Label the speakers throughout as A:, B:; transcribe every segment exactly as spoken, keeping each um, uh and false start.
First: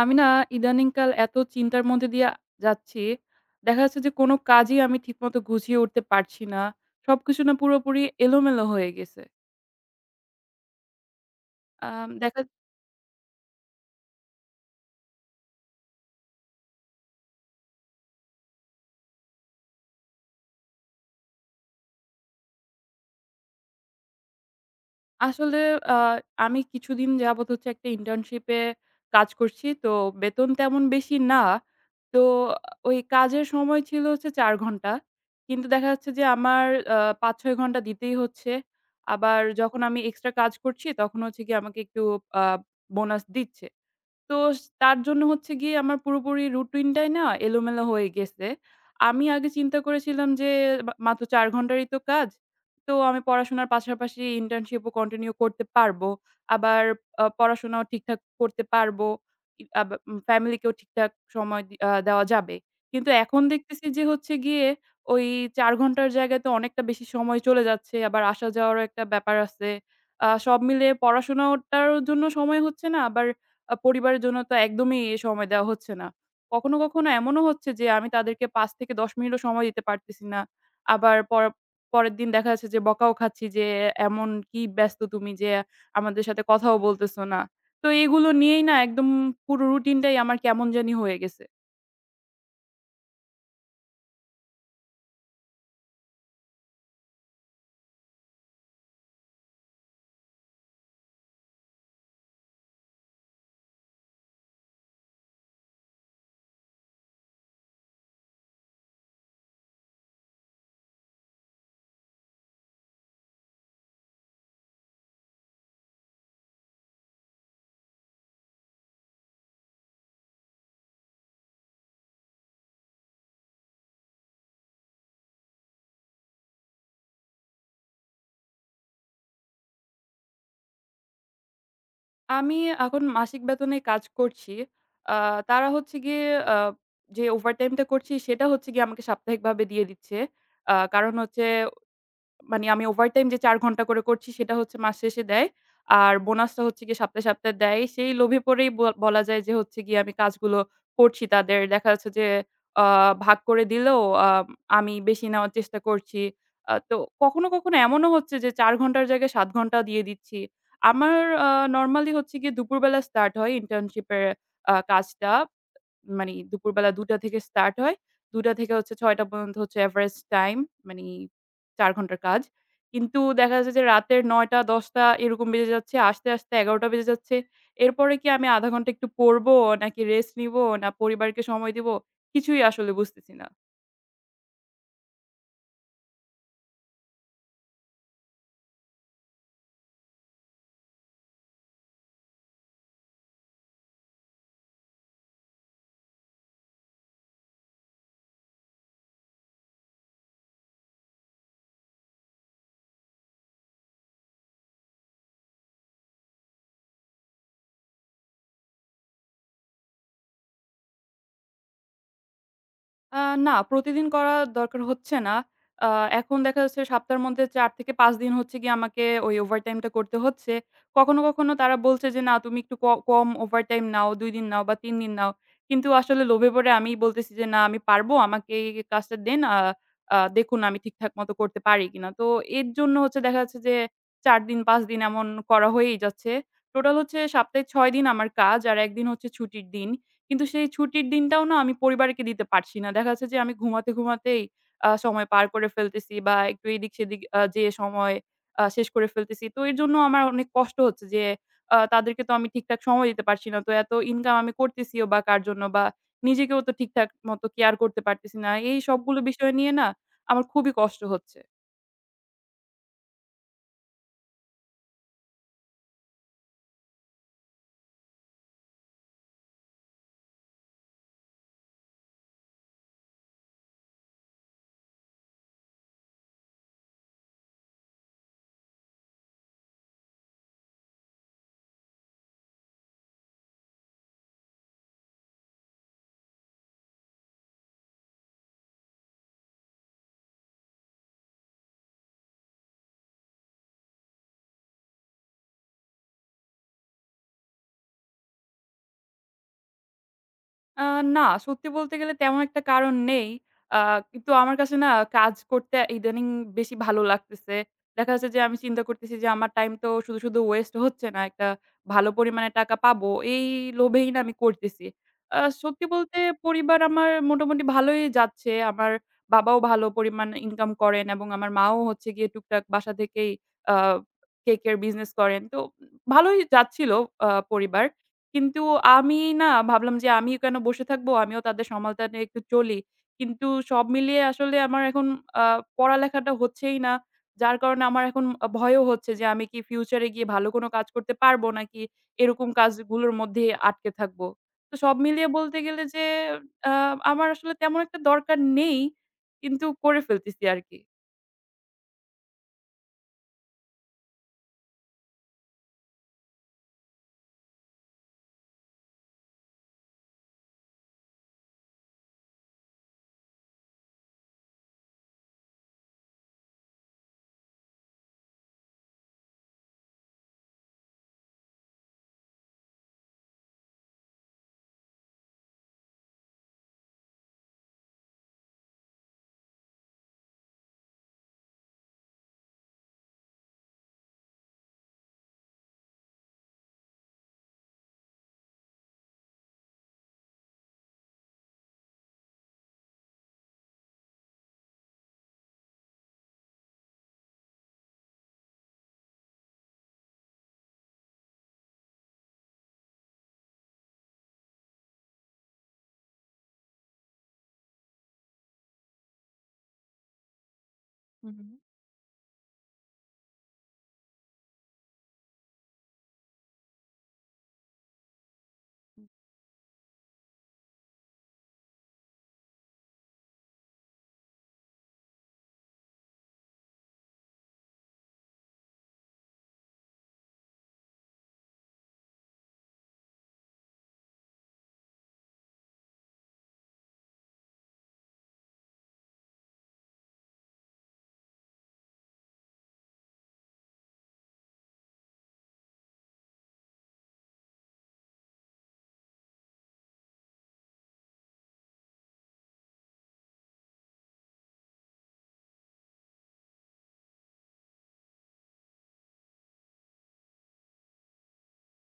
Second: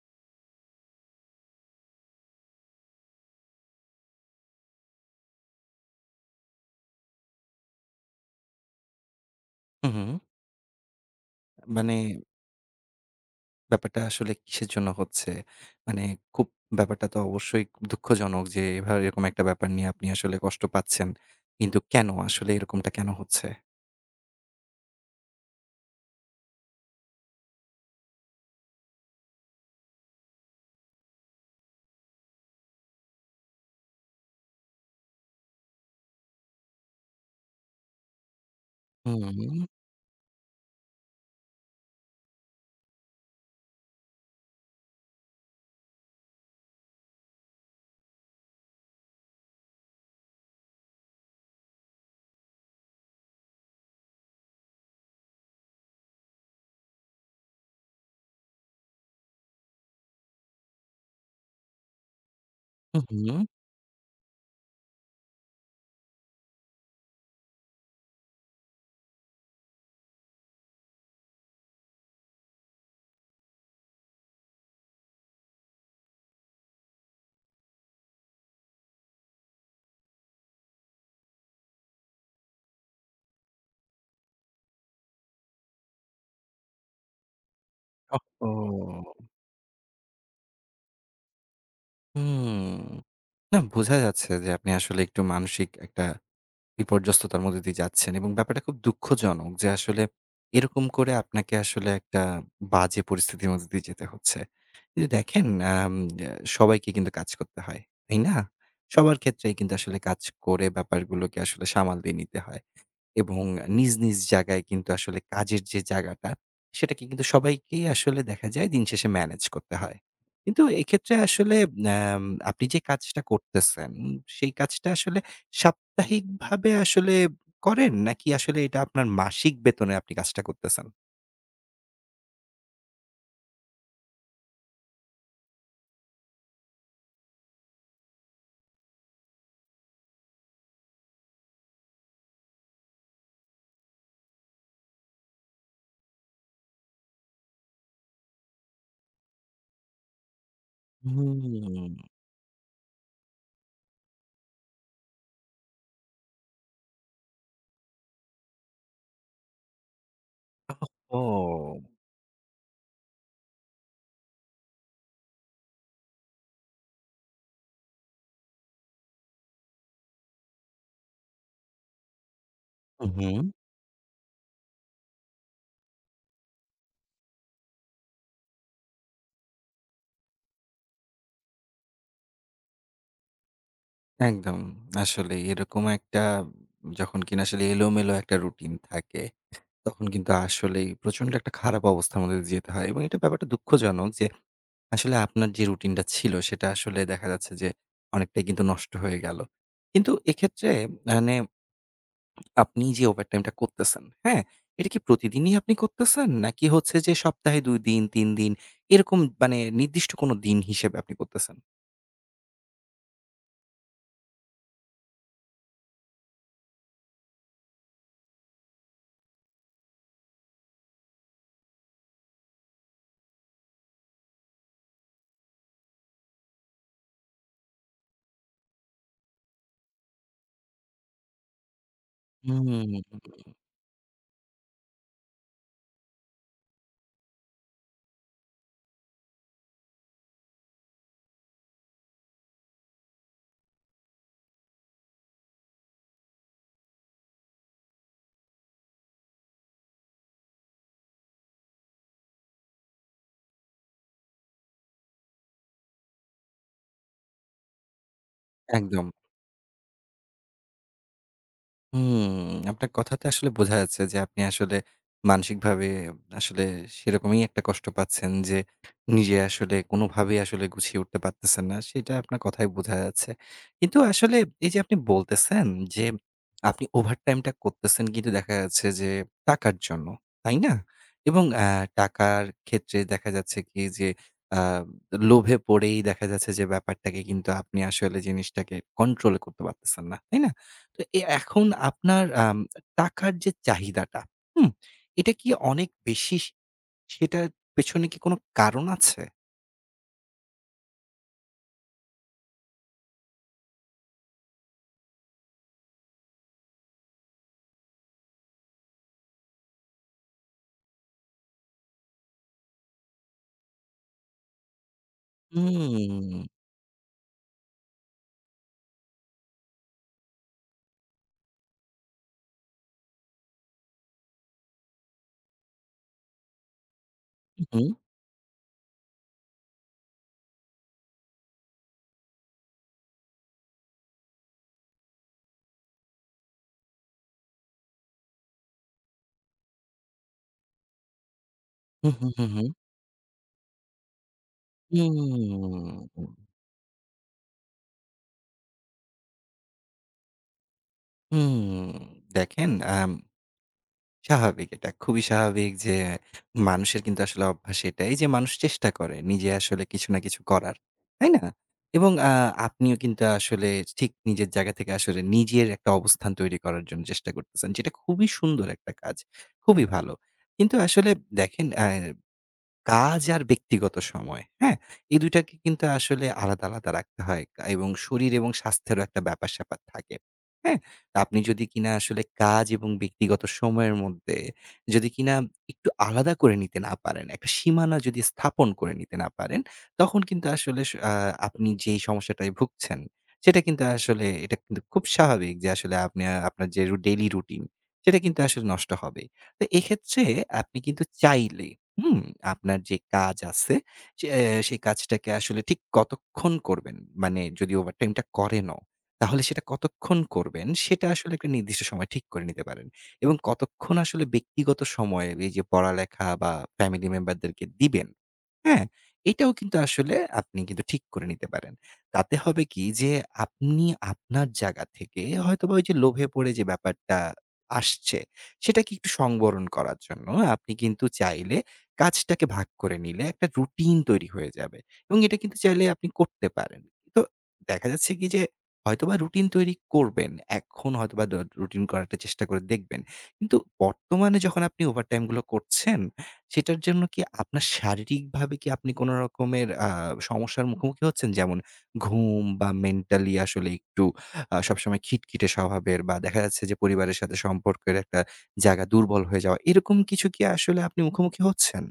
A: আমি না ইদানিংকাল এত চিন্তার মধ্যে দিয়ে যাচ্ছি। দেখা যাচ্ছে যে কোনো কাজই আমি ঠিকমতো গুছিয়ে উঠতে পারছি না। সবকিছু না পুরোপুরি এলোমেলো হয়ে গেছে।
B: হুম, হুম। মানে
A: আম দেখা
B: ব্যাপারটা আসলে কিসের জন্য হচ্ছে? মানে খুব ব্যাপারটা তো অবশ্যই খুব দুঃখজনক যে এভাবে এরকম একটা ব্যাপার নিয়ে আপনি আসলে কষ্ট পাচ্ছেন। কিন্তু কেন? আসলে এরকমটা কেন হচ্ছে?
A: আসলে আ আমি কিছুদিন যাবত হচ্ছে একটা ইন্টার্নশিপে কাজ করছি। তো বেতন তেমন বেশি না। তো ওই কাজের সময় ছিল হচ্ছে চার ঘন্টা। কিন্তু দেখা যাচ্ছে যে আমার আ পাঁচ ছয় ঘন্টা দিতেই হচ্ছে।
B: হুম,
A: আবার
B: হুম,
A: যখন আমি এক্সট্রা কাজ করছি তখন হচ্ছে গিয়ে আমাকে একটু আ বোনাস দিচ্ছে। তো স তার জন্য হচ্ছে গিয়ে আমার পুরোপুরি রুটিনটাই না এলোমেলো হয়ে গেছে। আমি আগে চিন্তা করেছিলাম যে মা মাত্র চার ঘন্টারই তো কাজ। তো আমি পড়াশোনার পাশাপাশি ইন্টার্নশিপও কন্টিনিউ করতে পারবো। আবার আ পড়াশোনাও ঠিকঠাক করতে পারবো। ই আব উম ফ্যামিলিকেও ঠিকঠাক সময় দি আ দেওয়া যাবে। কিন্তু
B: হুম।
A: এখন দেখতেছি যে হচ্ছে গিয়ে ওই চার ঘন্টার জায়গায় তো অনেকটা বেশি সময় চলে যাচ্ছে। আবার আসা যাওয়ারও একটা ব্যাপার আছে। আ সব মিলিয়ে পড়াশোনাটার জন্য সময় হচ্ছে না, আবার আ পরিবারের জন্য তো একদমই এ সময় দেওয়া হচ্ছে না। কখনো, কখনো এমনও হচ্ছে যে আমি তাদেরকে পাঁচ থেকে দশ মিনিটও সময় দিতে পারতেছি না। আবার পর পরের দিন দেখা যাচ্ছে যে বকাও খাচ্ছি যে, "এমন কি ব্যস্ত তুমি যে আমাদের সাথে কথাও বলতেছো না?" তো এগুলো নিয়েই না একদম
B: ওহহো!
A: পুরো রুটিনটাই আমার কেমন জানি হয়ে গেছে।
B: হুম। না বোঝা যাচ্ছে যে আপনি আসলে একটু মানসিক একটা বিপর্যস্ততার মধ্যে দিয়ে যাচ্ছেন এবং ব্যাপারটা খুব দুঃখজনক যে আসলে এরকম করে আপনাকে আসলে একটা বাজে পরিস্থিতির মধ্যে দিয়ে যেতে হচ্ছে। কিন্তু দেখেন, আম আ সবাইকে কিন্তু কাজ করতে হয়, তাই না? সবার ক্ষেত্রেই কিন্তু আসলে কাজ করে ব্যাপারগুলোকে আসলে সামাল দিয়ে নিতে হয়। এবং নিজ, নিজ জায়গায় কিন্তু আসলে কাজের যে জায়গাটা, সেটাকে কিন্তু সবাইকেই আসলে দেখা যায় দিন শেষে ম্যানেজ করতে হয়। কিন্তু এক্ষেত্রে আসলে আম আপনি যে কাজটা করতেছেন, সেই কাজটা আসলে সাপ্তাহিকভাবে আসলে করেন? নাকি আসলে এটা আপনার মাসিক বেতনে আপনি কাজটা করতেছেন?
A: আমি এখন মাসিক বেতনে কাজ করছি। আ তারা হচ্ছে গিয়ে আ যে ওভারটাইমটা করছি সেটা হচ্ছে গিয়ে আমাকে সাপ্তাহিকভাবে দিয়ে দিচ্ছে। আ কারণ হচ্ছে মানে আমি ওভারটাইম যে চার ঘন্টা করে করছি সেটা হচ্ছে মাস শেষে দেয়। আর বোনাসটা হচ্ছে গিয়ে সপ্তাহে, সপ্তাহে দেয়। সেই লোভে পড়েই ব বলা যায় যে হচ্ছে গিয়ে আমি কাজগুলো করছি
B: হুম।
A: তাদের। দেখা যাচ্ছে যে আ ভাগ করে দিলেও আ আমি বেশি নেওয়ার চেষ্টা করছি। আ তো কখনো, কখনো এমনও হচ্ছে যে চার ঘন্টার জায়গায় সাত ঘন্টা দিয়ে দিচ্ছি। আমার আ
B: ও!
A: নরমালি হচ্ছে গিয়ে দুপুরবেলা স্টার্ট হয় ইন্টার্নশিপের আ কাজটা। মানি দুপুরবেলা দুইটা থেকে স্টার্ট হয়। দুইটা থেকে হচ্ছে ছয়টা পর্যন্ত হচ্ছে এভারেজ টাইম মানি চার ঘন্টার কাজ। কিন্তু
B: উহুম।
A: দেখা যাচ্ছে যে রাতের নয়টা দশটা এরকম বেজে যাচ্ছে। আসতে, আসতে এগারোটা বেজে যাচ্ছে। এরপরে কি আমি শূন্য দশমিক পাঁচ ঘন্টা একটু পড়বো নাকি রেস্ট নিবো না পরিবারকে সময় দিবো? কিছুই আসলে বুঝতেছি না।
B: একদম। আসলে এরকম একটা, যখন কিনা আসলে এলোমেলো একটা রুটিন থাকে, তখন কিন্তু আসলেই প্রচন্ড একটা খারাপ অবস্থার মধ্যে দিয়ে যেতে হয় এবং এটা ব্যাপারটা দুঃখজনক যে আসলে আপনার যে রুটিনটা ছিল সেটা আসলে দেখা যাচ্ছে যে অনেকটাই কিন্তু নষ্ট হয়ে গেল। কিন্তু এক্ষেত্রে, মানে, আপনি যে ওভারটাইমটা করতেছেন, হ্যাঁ? এটা কি প্রতিদিনই আপনি করতেছেন? নাকি হচ্ছে যে সপ্তাহে দুই দিন, তিন দিন এরকম মানে নির্দিষ্ট কোনো দিন হিসেবে আপনি করতেছেন?
A: আ না, প্রতিদিন করা দরকার হচ্ছে না। আ এখন দেখা যাচ্ছে সপ্তাহের মধ্যে চার থেকে পাঁচ দিন হচ্ছে গিয়ে আমাকে ওই ওভারটাইমটা করতে হচ্ছে। কখনো, কখনো তারা বলছে যে, "না, তুমি একটু ক কম ওভারটাইম নাও, দুই দিন নাও বা তিন দিন নাও।" কিন্তু আসলে লোভে পড়ে আমি বলতেছি যে, "না, আমি পারবো। আমাকে এই, এই কাজটা দেন। আ আ দেখুন আমি ঠিকঠাক মতো করতে পারি কিনা।" তো এর
B: হুম,
A: জন্য হচ্ছে দেখা যাচ্ছে যে চার দিন, পাঁচ দিন এমন করা হয়েই যাচ্ছে। টোটাল হচ্ছে সপ্তাহে ছয় দিন আমার কাজ আর এক দিন হচ্ছে ছুটির দিন। কিন্তু সেই ছুটির দিনটাও না আমি পরিবারকে দিতে পারছি না। দেখা যাচ্ছে যে আমি ঘুমাতে, ঘুমাতেই আ সময় পার করে ফেলতেছি বা একটু এদিক-সেদিক আ যেয়ে সময় আ শেষ করে ফেলতেছি। তো এর জন্য আমার অনেক কষ্ট হচ্ছে যে আ তাদেরকে তো আমি ঠিকঠাক সময় দিতে পারছি না। তো এত ইনকাম আমি করতেছিও বা কার জন্য বা নিজেকেও তো ঠিকঠাক মতো কেয়ার করতে পারতেছি না। এই
B: একদম।
A: সবগুলো বিষয় নিয়ে না আমার খুবই কষ্ট হচ্ছে।
B: হুম, আপনার কথাতে আসলে বোঝা যাচ্ছে যে আপনি আসলে মানসিকভাবে আসলে সেরকমই একটা কষ্ট পাচ্ছেন যে নিজে আসলে কোনোভাবেই আসলে গুছিয়ে উঠতে পারতেছেন না। সেটা আপনার কথায় বোঝা যাচ্ছে। কিন্তু আসলে এই যে আপনি বলতেছেন যে আপনি ওভারটাইমটা করতেছেন, কিন্তু দেখা যাচ্ছে যে টাকার জন্য, তাই না? এবং আ টাকার ক্ষেত্রে দেখা যাচ্ছে কি যে আ লোভে পড়েই দেখা যাচ্ছে যে ব্যাপারটাকে কিন্তু আপনি আসলে জিনিসটাকে কন্ট্রোল করতে পারতেছেন না, তাই না? তো এ এখন আপনার আম টাকার যে চাহিদাটা, হুম? এটা কি অনেক বেশি? সে সেটার পেছনে কি কোনো কারণ আছে?
A: আ না, সত্যি বলতে গেলে তেমন একটা কারণ নেই। আ কিন্তু আমার কাছে না কাজ করতে ইদানিং বেশি ভালো লাগতেছে। দেখা যাচ্ছে যে আমি চিন্তা করতেছি যে আমার টাইম তো শুধু, শুধু ওয়েস্ট হচ্ছে না। একটা ভালো পরিমাণে টাকা পাবো। এই লোভেই না আমি করতেছি। আ সত্যি বলতে
B: হুম,
A: পরিবার আমার মোটামুটি ভালোই যাচ্ছে। আমার বাবাও ভালো পরিমাণ ইনকাম করেন এবং আমার মাও হচ্ছে গিয়ে টুকটাক বাসা থেকেই আ কেকের বিজনেস করেন। তো ভালোই যাচ্ছিল আ
B: উহু,
A: পরিবার। কিন্তু আমি না ভাবলাম যে আমিও কেন বসে থাকবো? আমিও তাদের সমালতানে একটু চলি। কিন্তু সব মিলিয়ে আসলে আমার এখন আ পড়ালেখাটা হচ্ছেই না। যার কারণে আমার এখন আ ভয়ও হচ্ছে যে আমি কি ফিউচারে গিয়ে ভালো কোনো কাজ করতে পারবো নাকি
B: হু, হু, হু,
A: এরকম
B: হু।
A: কাজগুলোর মধ্যেই আটকে থাকবো। তো সব
B: হুম,
A: মিলিয়ে বলতে গেলে যে আ আমার আসলে তেমন একটা দরকার নেই। কিন্তু করে ফেলতেছি আরকি।
B: হুম। দেখেন, আম স্বাভাবিক এটা। খুবই স্বাভাবিক যে মানুষের কিন্তু আসলে অভ্যাস এটাই যে মানুষ চেষ্টা করে নিজে আসলে কিছু না কিছু করার। তাই না? এবং আ আপনিও কিন্তু আসলে ঠিক নিজের জায়গা থেকে আসলে নিজের একটা অবস্থান তৈরি করার জন্য চেষ্টা করতেছেন, যেটা খুবই সুন্দর একটা কাজ। খুবই ভালো। কিন্তু আসলে দেখেন, অ্যা কাজ আর ব্যক্তিগত সময়, হ্যাঁ? এই দুই টাকে কিন্তু আসলে আলাদা, আলাদা রাখতে হয় কা এবং শরীর এবং স্বাস্থ্যেরও একটা ব্যাপার-স্যাপার থাকে, হ্যাঁ? তা আপনি যদি কিনা আসলে কাজ এবং ব্যক্তিগত সময়ের মধ্যে যদি কিনা একটু আলাদা করে নিতে না পারেন, একটা সীমানা যদি স্থাপন করে নিতে না পারেন, তখন কিন্তু আসলে স আ আপনি যেই সমস্যাটায় ভুগছেন, সেটা কিন্তু আসলে, এটা কিন্তু খুব স্বাভাবিক যে আসলে আপনি আ আপনার যে রু ডেইলি রুটিন, সেটা কিন্তু আসলে নষ্ট হবেই। তো এক্ষেত্রে আপনি কিন্তু চাইলে, হুম, আপনার যে কাজ আছে সে আহ, সেই কাজটাকে আসলে ঠিক কতক্ষণ করবেন? মানে যদি ওভারটাইমটা করেনও, তাহলে সেটা কতক্ষণ করবেন সেটা আসলে একটা
A: হুম।
B: নির্দিষ্ট সময় ঠিক করে নিতে পারেন। এবং কতক্ষণ আসলে ব্যক্তিগত সময়ে এই যে পড়ালেখা বা ফ্যামিলি মেম্বারদেরকে দিবেন, হ্যাঁ? এটাও কিন্তু আসলে আপনি কিন্তু ঠিক করে নিতে পারেন। তাতে হবে কি যে আপনি আপনার জায়গা থেকে হয়তোবা ওই যে লোভে পড়ে যে ব্যাপারটা আসছে, সেটাকে একটু সংবরণ করার জন্য আপনি কিন্তু চাইলে কাজটাকে ভাগ করে নিলে একটা রুটিন তৈরি হয়ে যাবে এবং এটা কিন্তু চাইলে আপনি করতে পারেন। তো দেখা যাচ্ছে কি যে হয়তোবা রুটিন তৈরি করবেন। এখন হয়তোবা দ রুটিন করাটা চেষ্টা করে দেখবেন। কিন্তু বর্তমানে যখন আপনি ওভারটাইম গুলো করছেন, সেটার জন্য কি আপনার শারীরিকভাবে কি আপনি কোন রকমের আ সমস্যার মুখোমুখি হচ্ছেন? যেমন ঘুম বা মেন্টালি আসলে একটু আ সবসময় খিটখিটে স্বভাবের, বা দেখা যাচ্ছে যে পরিবারের সাথে সম্পর্কের একটা জায়গা দুর্বল হয়ে যাওয়া। এরকম কিছু কি আসলে আপনি মুখোমুখি হচ্ছেন?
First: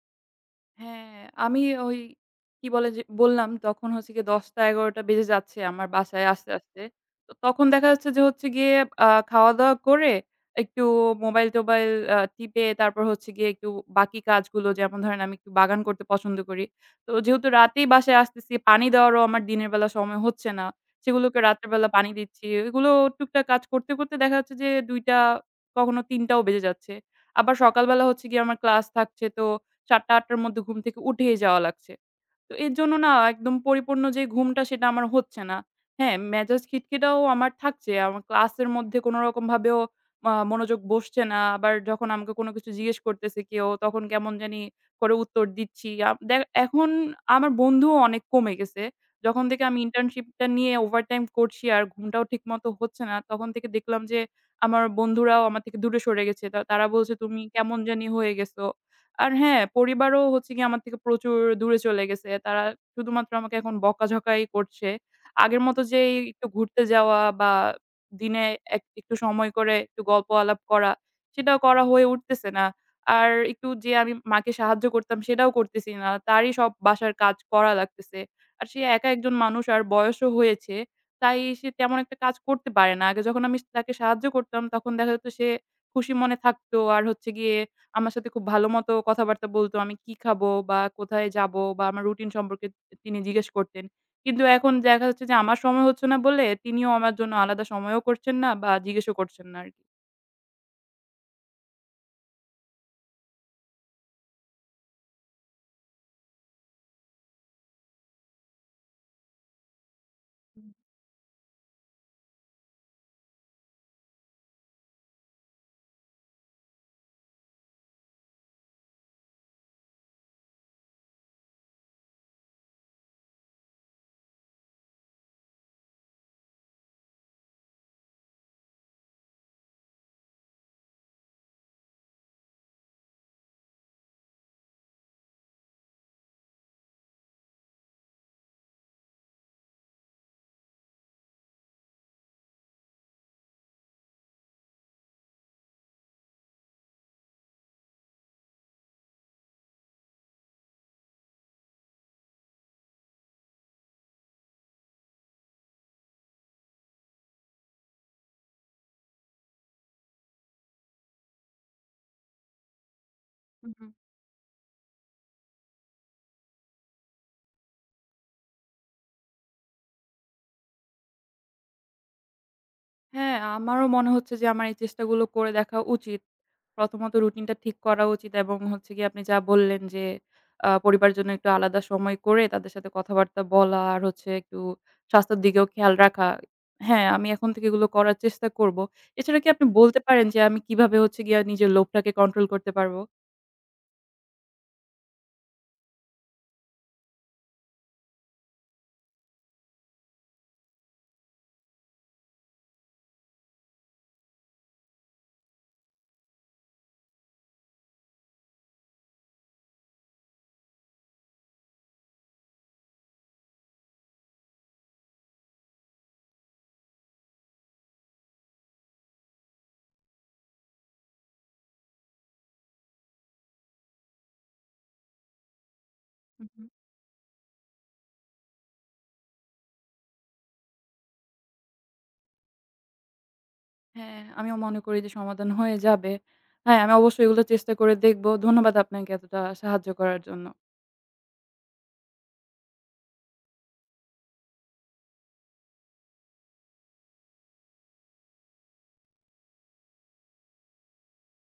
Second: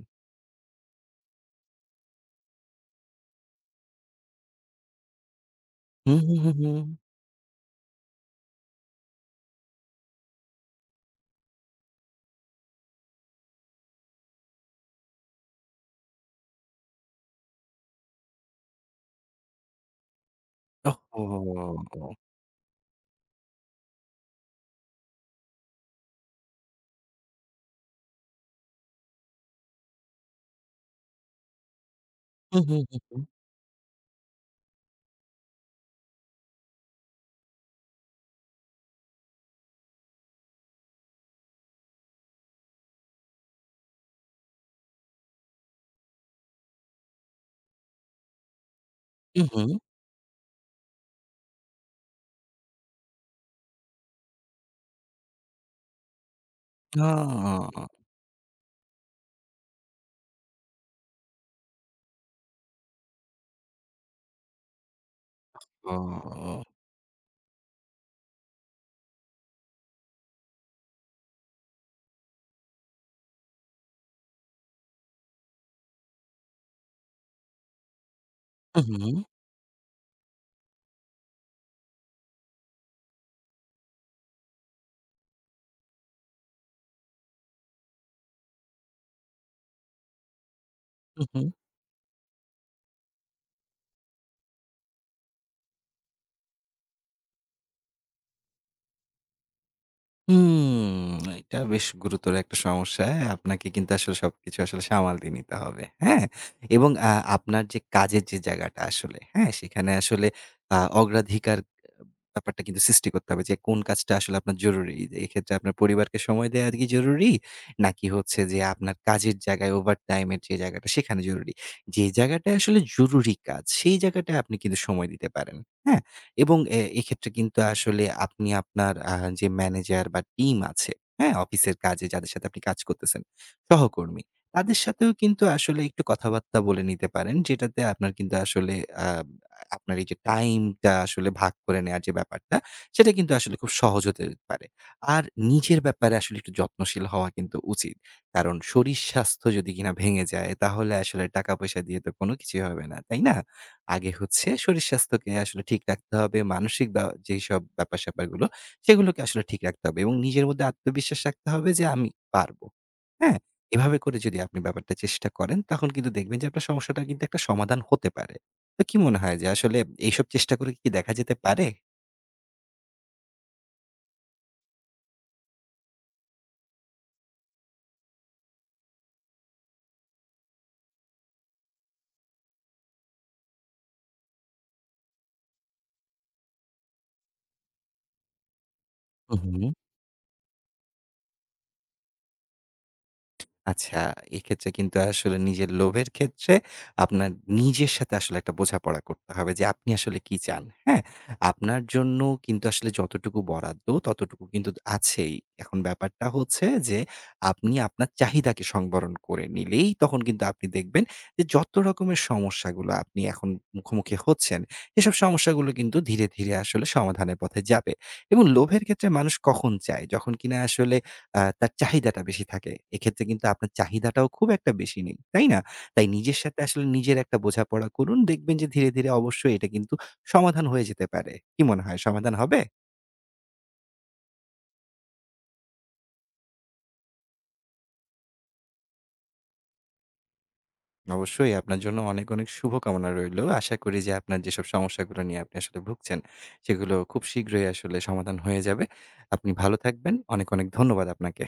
A: হ্যাঁ, আমি ওই কি বলে যে বললাম তখন হচ্ছে গিয়ে দশটা এগারোটা বেজে যাচ্ছে আমার
B: হুম,
A: বাসায়
B: হুম,
A: আসতে,
B: হুম, হুম।
A: আসতে। তো তখন দেখা যাচ্ছে যে হচ্ছে গিয়ে আ খাওয়া-দাওয়া করে একটু মোবাইল-টোবাইল আ টিপে তারপর হচ্ছে গিয়ে একটু বাকি কাজগুলো যেমন ধরেন আমি একটু বাগান করতে পছন্দ করি। তো যেহেতু রাতেই বাসায় আসতেছি পানি দেওয়ারও আমার দিনের বেলা সময় হচ্ছে না। সেগুলোকে রাতের বেলা
B: ওহহো!
A: পানি দিচ্ছি। এগুলো টুকটাক কাজ করতে, করতে দেখা যাচ্ছে যে দুইটা কখনো তিনটাও বেজে যাচ্ছে। আবার সকালবেলা হচ্ছে গিয়ে আমার ক্লাস থাকছে তো সাতটা থেকে আটটা র মধ্যে ঘুম থেকে উঠেই যাওয়া লাগছে। তো
B: হুম,
A: এর
B: হুম,
A: জন্য
B: হুম,
A: না
B: হুম,
A: একদম পরিপূর্ণ যে ঘুমটা সেটা আমার হচ্ছে না। হ্যাঁ, মেজাজ খিটখিটাও আমার থাকছে। আমার ক্লাসের মধ্যে কোনরকমভাবেও আ মনোযোগ বসছে না। আবার যখন আমাকে কোনো কিছু জিজ্ঞেস করতেছে কেউ তখন কেমন জানি করে উত্তর দিচ্ছি। আ দেখ এখন আমার বন্ধুও অনেক কমে গেছে। যখন
B: হুম,
A: থেকে
B: হুম।
A: আমি ইন্টার্নশিপটা নিয়ে ওভারটাইম করছি আর ঘুমটাও ঠিকমতো হচ্ছে না, তখন থেকে দেখলাম যে আমার বন্ধুরাও আমার থেকে দূরে সরে গেছে। তা তারা বলছে, "তুমি
B: ওহ!
A: কেমন জানি হয়ে গেছো।" আর হ্যাঁ, পরিবারও হচ্ছে গিয়ে আমার থেকে প্রচুর দূরে চলে গেছে। তারা শুধুমাত্র আমাকে এখন বকাঝকাই করছে। আগের মতো যে এই একটু ঘুরতে যাওয়া বা দিনে এক একটু সময় করে একটু গল্প আলাপ করা, সেটাও করা হয়ে উঠতেছে না। আর একটু যে আমি মাকে সাহায্য করতাম সেটাও করতেছি না। তারই সব বাসার কাজ করা লাগতেছে। আর সে
B: হুম,
A: একা
B: হুম,
A: একজন মানুষ আর বয়সও হয়েছে। তাই সে তেমন একটা কাজ করতে পারে না। আগে যখন আমি তাকে সাহায্য করতাম তখন দেখা যেত সে খুশি মনে থাকতো আর হচ্ছে গিয়ে আমার সাথে খুব ভালো মতো কথাবার্তা বলতো। আমি কি খাবো বা
B: হুম,
A: কোথায়
B: হুম।
A: যাবো বা আমার রুটিন সম্পর্কে তিনি জিজ্ঞেস করতেন। কিন্তু এখন দেখা যাচ্ছে যে আমার সময় হচ্ছে না বলে তিনিও আমার জন্য আলাদা সময়ও করছেন না বা জিজ্ঞেসও করছেন না
B: হুম, এটা বেশ গুরুতর একটা সমস্যা। আপনাকে কিন্তু আসলে সবকিছু আসলে সামাল দিয়ে নিতে হবে। হ্যাঁ? এবং আ আপনার যে কাজের যে জায়গাটা আসলে, হ্যাঁ? সেখানে আসলে আ অগ্রাধিকার ব্যাপারটা কিন্তু সৃষ্টি করতে হবে যে কোন কাজটা আসলে আপনার জরুরি। এক্ষেত্রে আপনার পরিবারকে সময় দেয়া কি জরুরি? নাকি হচ্ছে যে আপনার কাজের জায়গায় ওভারটাইম এর যে জায়গাটা সেখানে জরুরি। যে জায়গাটায় আসলে জরুরি কাজ সেই জায়গাটায় আপনি কিন্তু সময় দিতে পারেন। হ্যাঁ? এবং এ এক্ষেত্রে কিন্তু আসলে আপনি আপনার আ যে ম্যানেজার বা টিম আছে, হ্যাঁ? অফিসের কাজে যাদের সাথে আপনি কাজ করতেছেন, সহকর্মী। তাদের সাথেও কিন্তু আসলে একটু কথাবার্তা বলে নিতে পারেন। যেটাতে আপনার কিন্তু আসলে আ আপনার এই যে টাইমটা আসলে ভাগ করে নেওয়ার যে ব্যাপারটা, সেটা কিন্তু আসলে খুব সহজ হতে পারে। আর নিজের ব্যাপারে আসলে একটু যত্নশীল হওয়া কিন্তু উচিত। কারণ শরীর স্বাস্থ্য যদি কিনা ভেঙে যায়, তাহলে আসলে টাকা-পয়সা দিয়ে তো কোনো কিছুই হবে না, তাই না? আগে হচ্ছে শরীর স্বাস্থ্যকে আসলে ঠিক রাখতে হবে। মানসিক বা যেইসব ব্যাপার-স্যাপারগুলো, সেগুলোকে আসলে ঠিক রাখতে হবে এবং নিজের মধ্যে আত্মবিশ্বাস রাখতে হবে যে, "আমি পারবো।" হ্যাঁ?
A: আরকি।
B: এভাবে করে যদি আপনি ব্যাপারটা চেষ্টা করেন, তখন কিন্তু দেখবেন যে আপনার সমস্যাটার কিন্তু একটা সমাধান হতে পারে। তো কি মনে হয় যে আসলে এইসব চেষ্টা করে কি দেখা যেতে পারে?
A: হ্যাঁ, আমারও মনে হচ্ছে যে আমার এই চেষ্টাগুলো করে দেখা উচিত। প্রথমত রুটিনটা ঠিক করা উচিত এবং হচ্ছে গিয়ে আপনি যা বললেন যে আ পরিবারের জন্য একটু আলাদা সময় করে তাদের সাথে কথাবার্তা বলা আর হচ্ছে একটু স্বাস্থ্যের দিকেও খেয়াল রাখা। হ্যাঁ, আমি এখন থেকে এগুলো করার চেষ্টা করব।
B: হুম,
A: এছাড়া কি
B: হুম।
A: আপনি বলতে পারেন যে আমি কিভাবে হচ্ছে গিয়ে নিজের লোভটাকে কন্ট্রোল করতে পারবো?
B: আচ্ছা, এক্ষেত্রে কিন্তু আসলে নিজের লোভের ক্ষেত্রে আপনার নিজের সাথে আসলে একটা বোঝাপড়া করতে হবে যে আপনি আসলে কি চান, হ্যাঁ? আপনার জন্য কিন্তু আসলে যতটুকু বরাদ্দ ততটুকু কিন্তু আছেই। এখন ব্যাপারটা হচ্ছে যে আপনি আপনার চাহিদাকে সংবরণ করে নিলেই তখন কিন্তু আপনি দেখবেন যে যত রকমের সমস্যাগুলো আপনি এখন মুখোমুখি হচ্ছেন, এসব সমস্যাগুলো কিন্তু ধীরে, ধীরে আসলে সমাধানের পথে যাবে এবং লোভের ক্ষেত্রে মানুষ কখন চায়? যখন কিনা আসলে আ তার চাহিদাটা বেশি থাকে। এক্ষেত্রে কিন্তু আপনার চাহিদাটাও খুব একটা বেশি নেই, তাই না? তাই নিজের
A: হুম,
B: সাথে
A: হুম।
B: আসলে নিজের একটা বোঝাপড়া করুন। দেখবেন যে ধীরে, ধীরে অবশ্যই এটা কিন্তু সমাধান হয়ে যেতে পারে। কি মনে হয়, সমাধান হবে?
A: হ্যাঁ, আমিও মনে করি যে সমাধান হয়ে যাবে। হ্যাঁ, আমি অবশ্যই এগুলো চেষ্টা করে দেখব। ধন্যবাদ আপনাকে এতটা সাহায্য করার জন্য।
B: অবশ্যই আপনার জন্য অনেক, অনেক শুভকামনা রইলো। আশা করি যে আপনার যেসব সমস্যাগুলো নিয়ে আপনি আসলে ভুগছেন, সেগুলো খুব শীঘ্রই আসলে সমাধান হয়ে যাবে। আপনি ভালো থাকবেন। অনেক, অনেক ধন্যবাদ আপনাকে।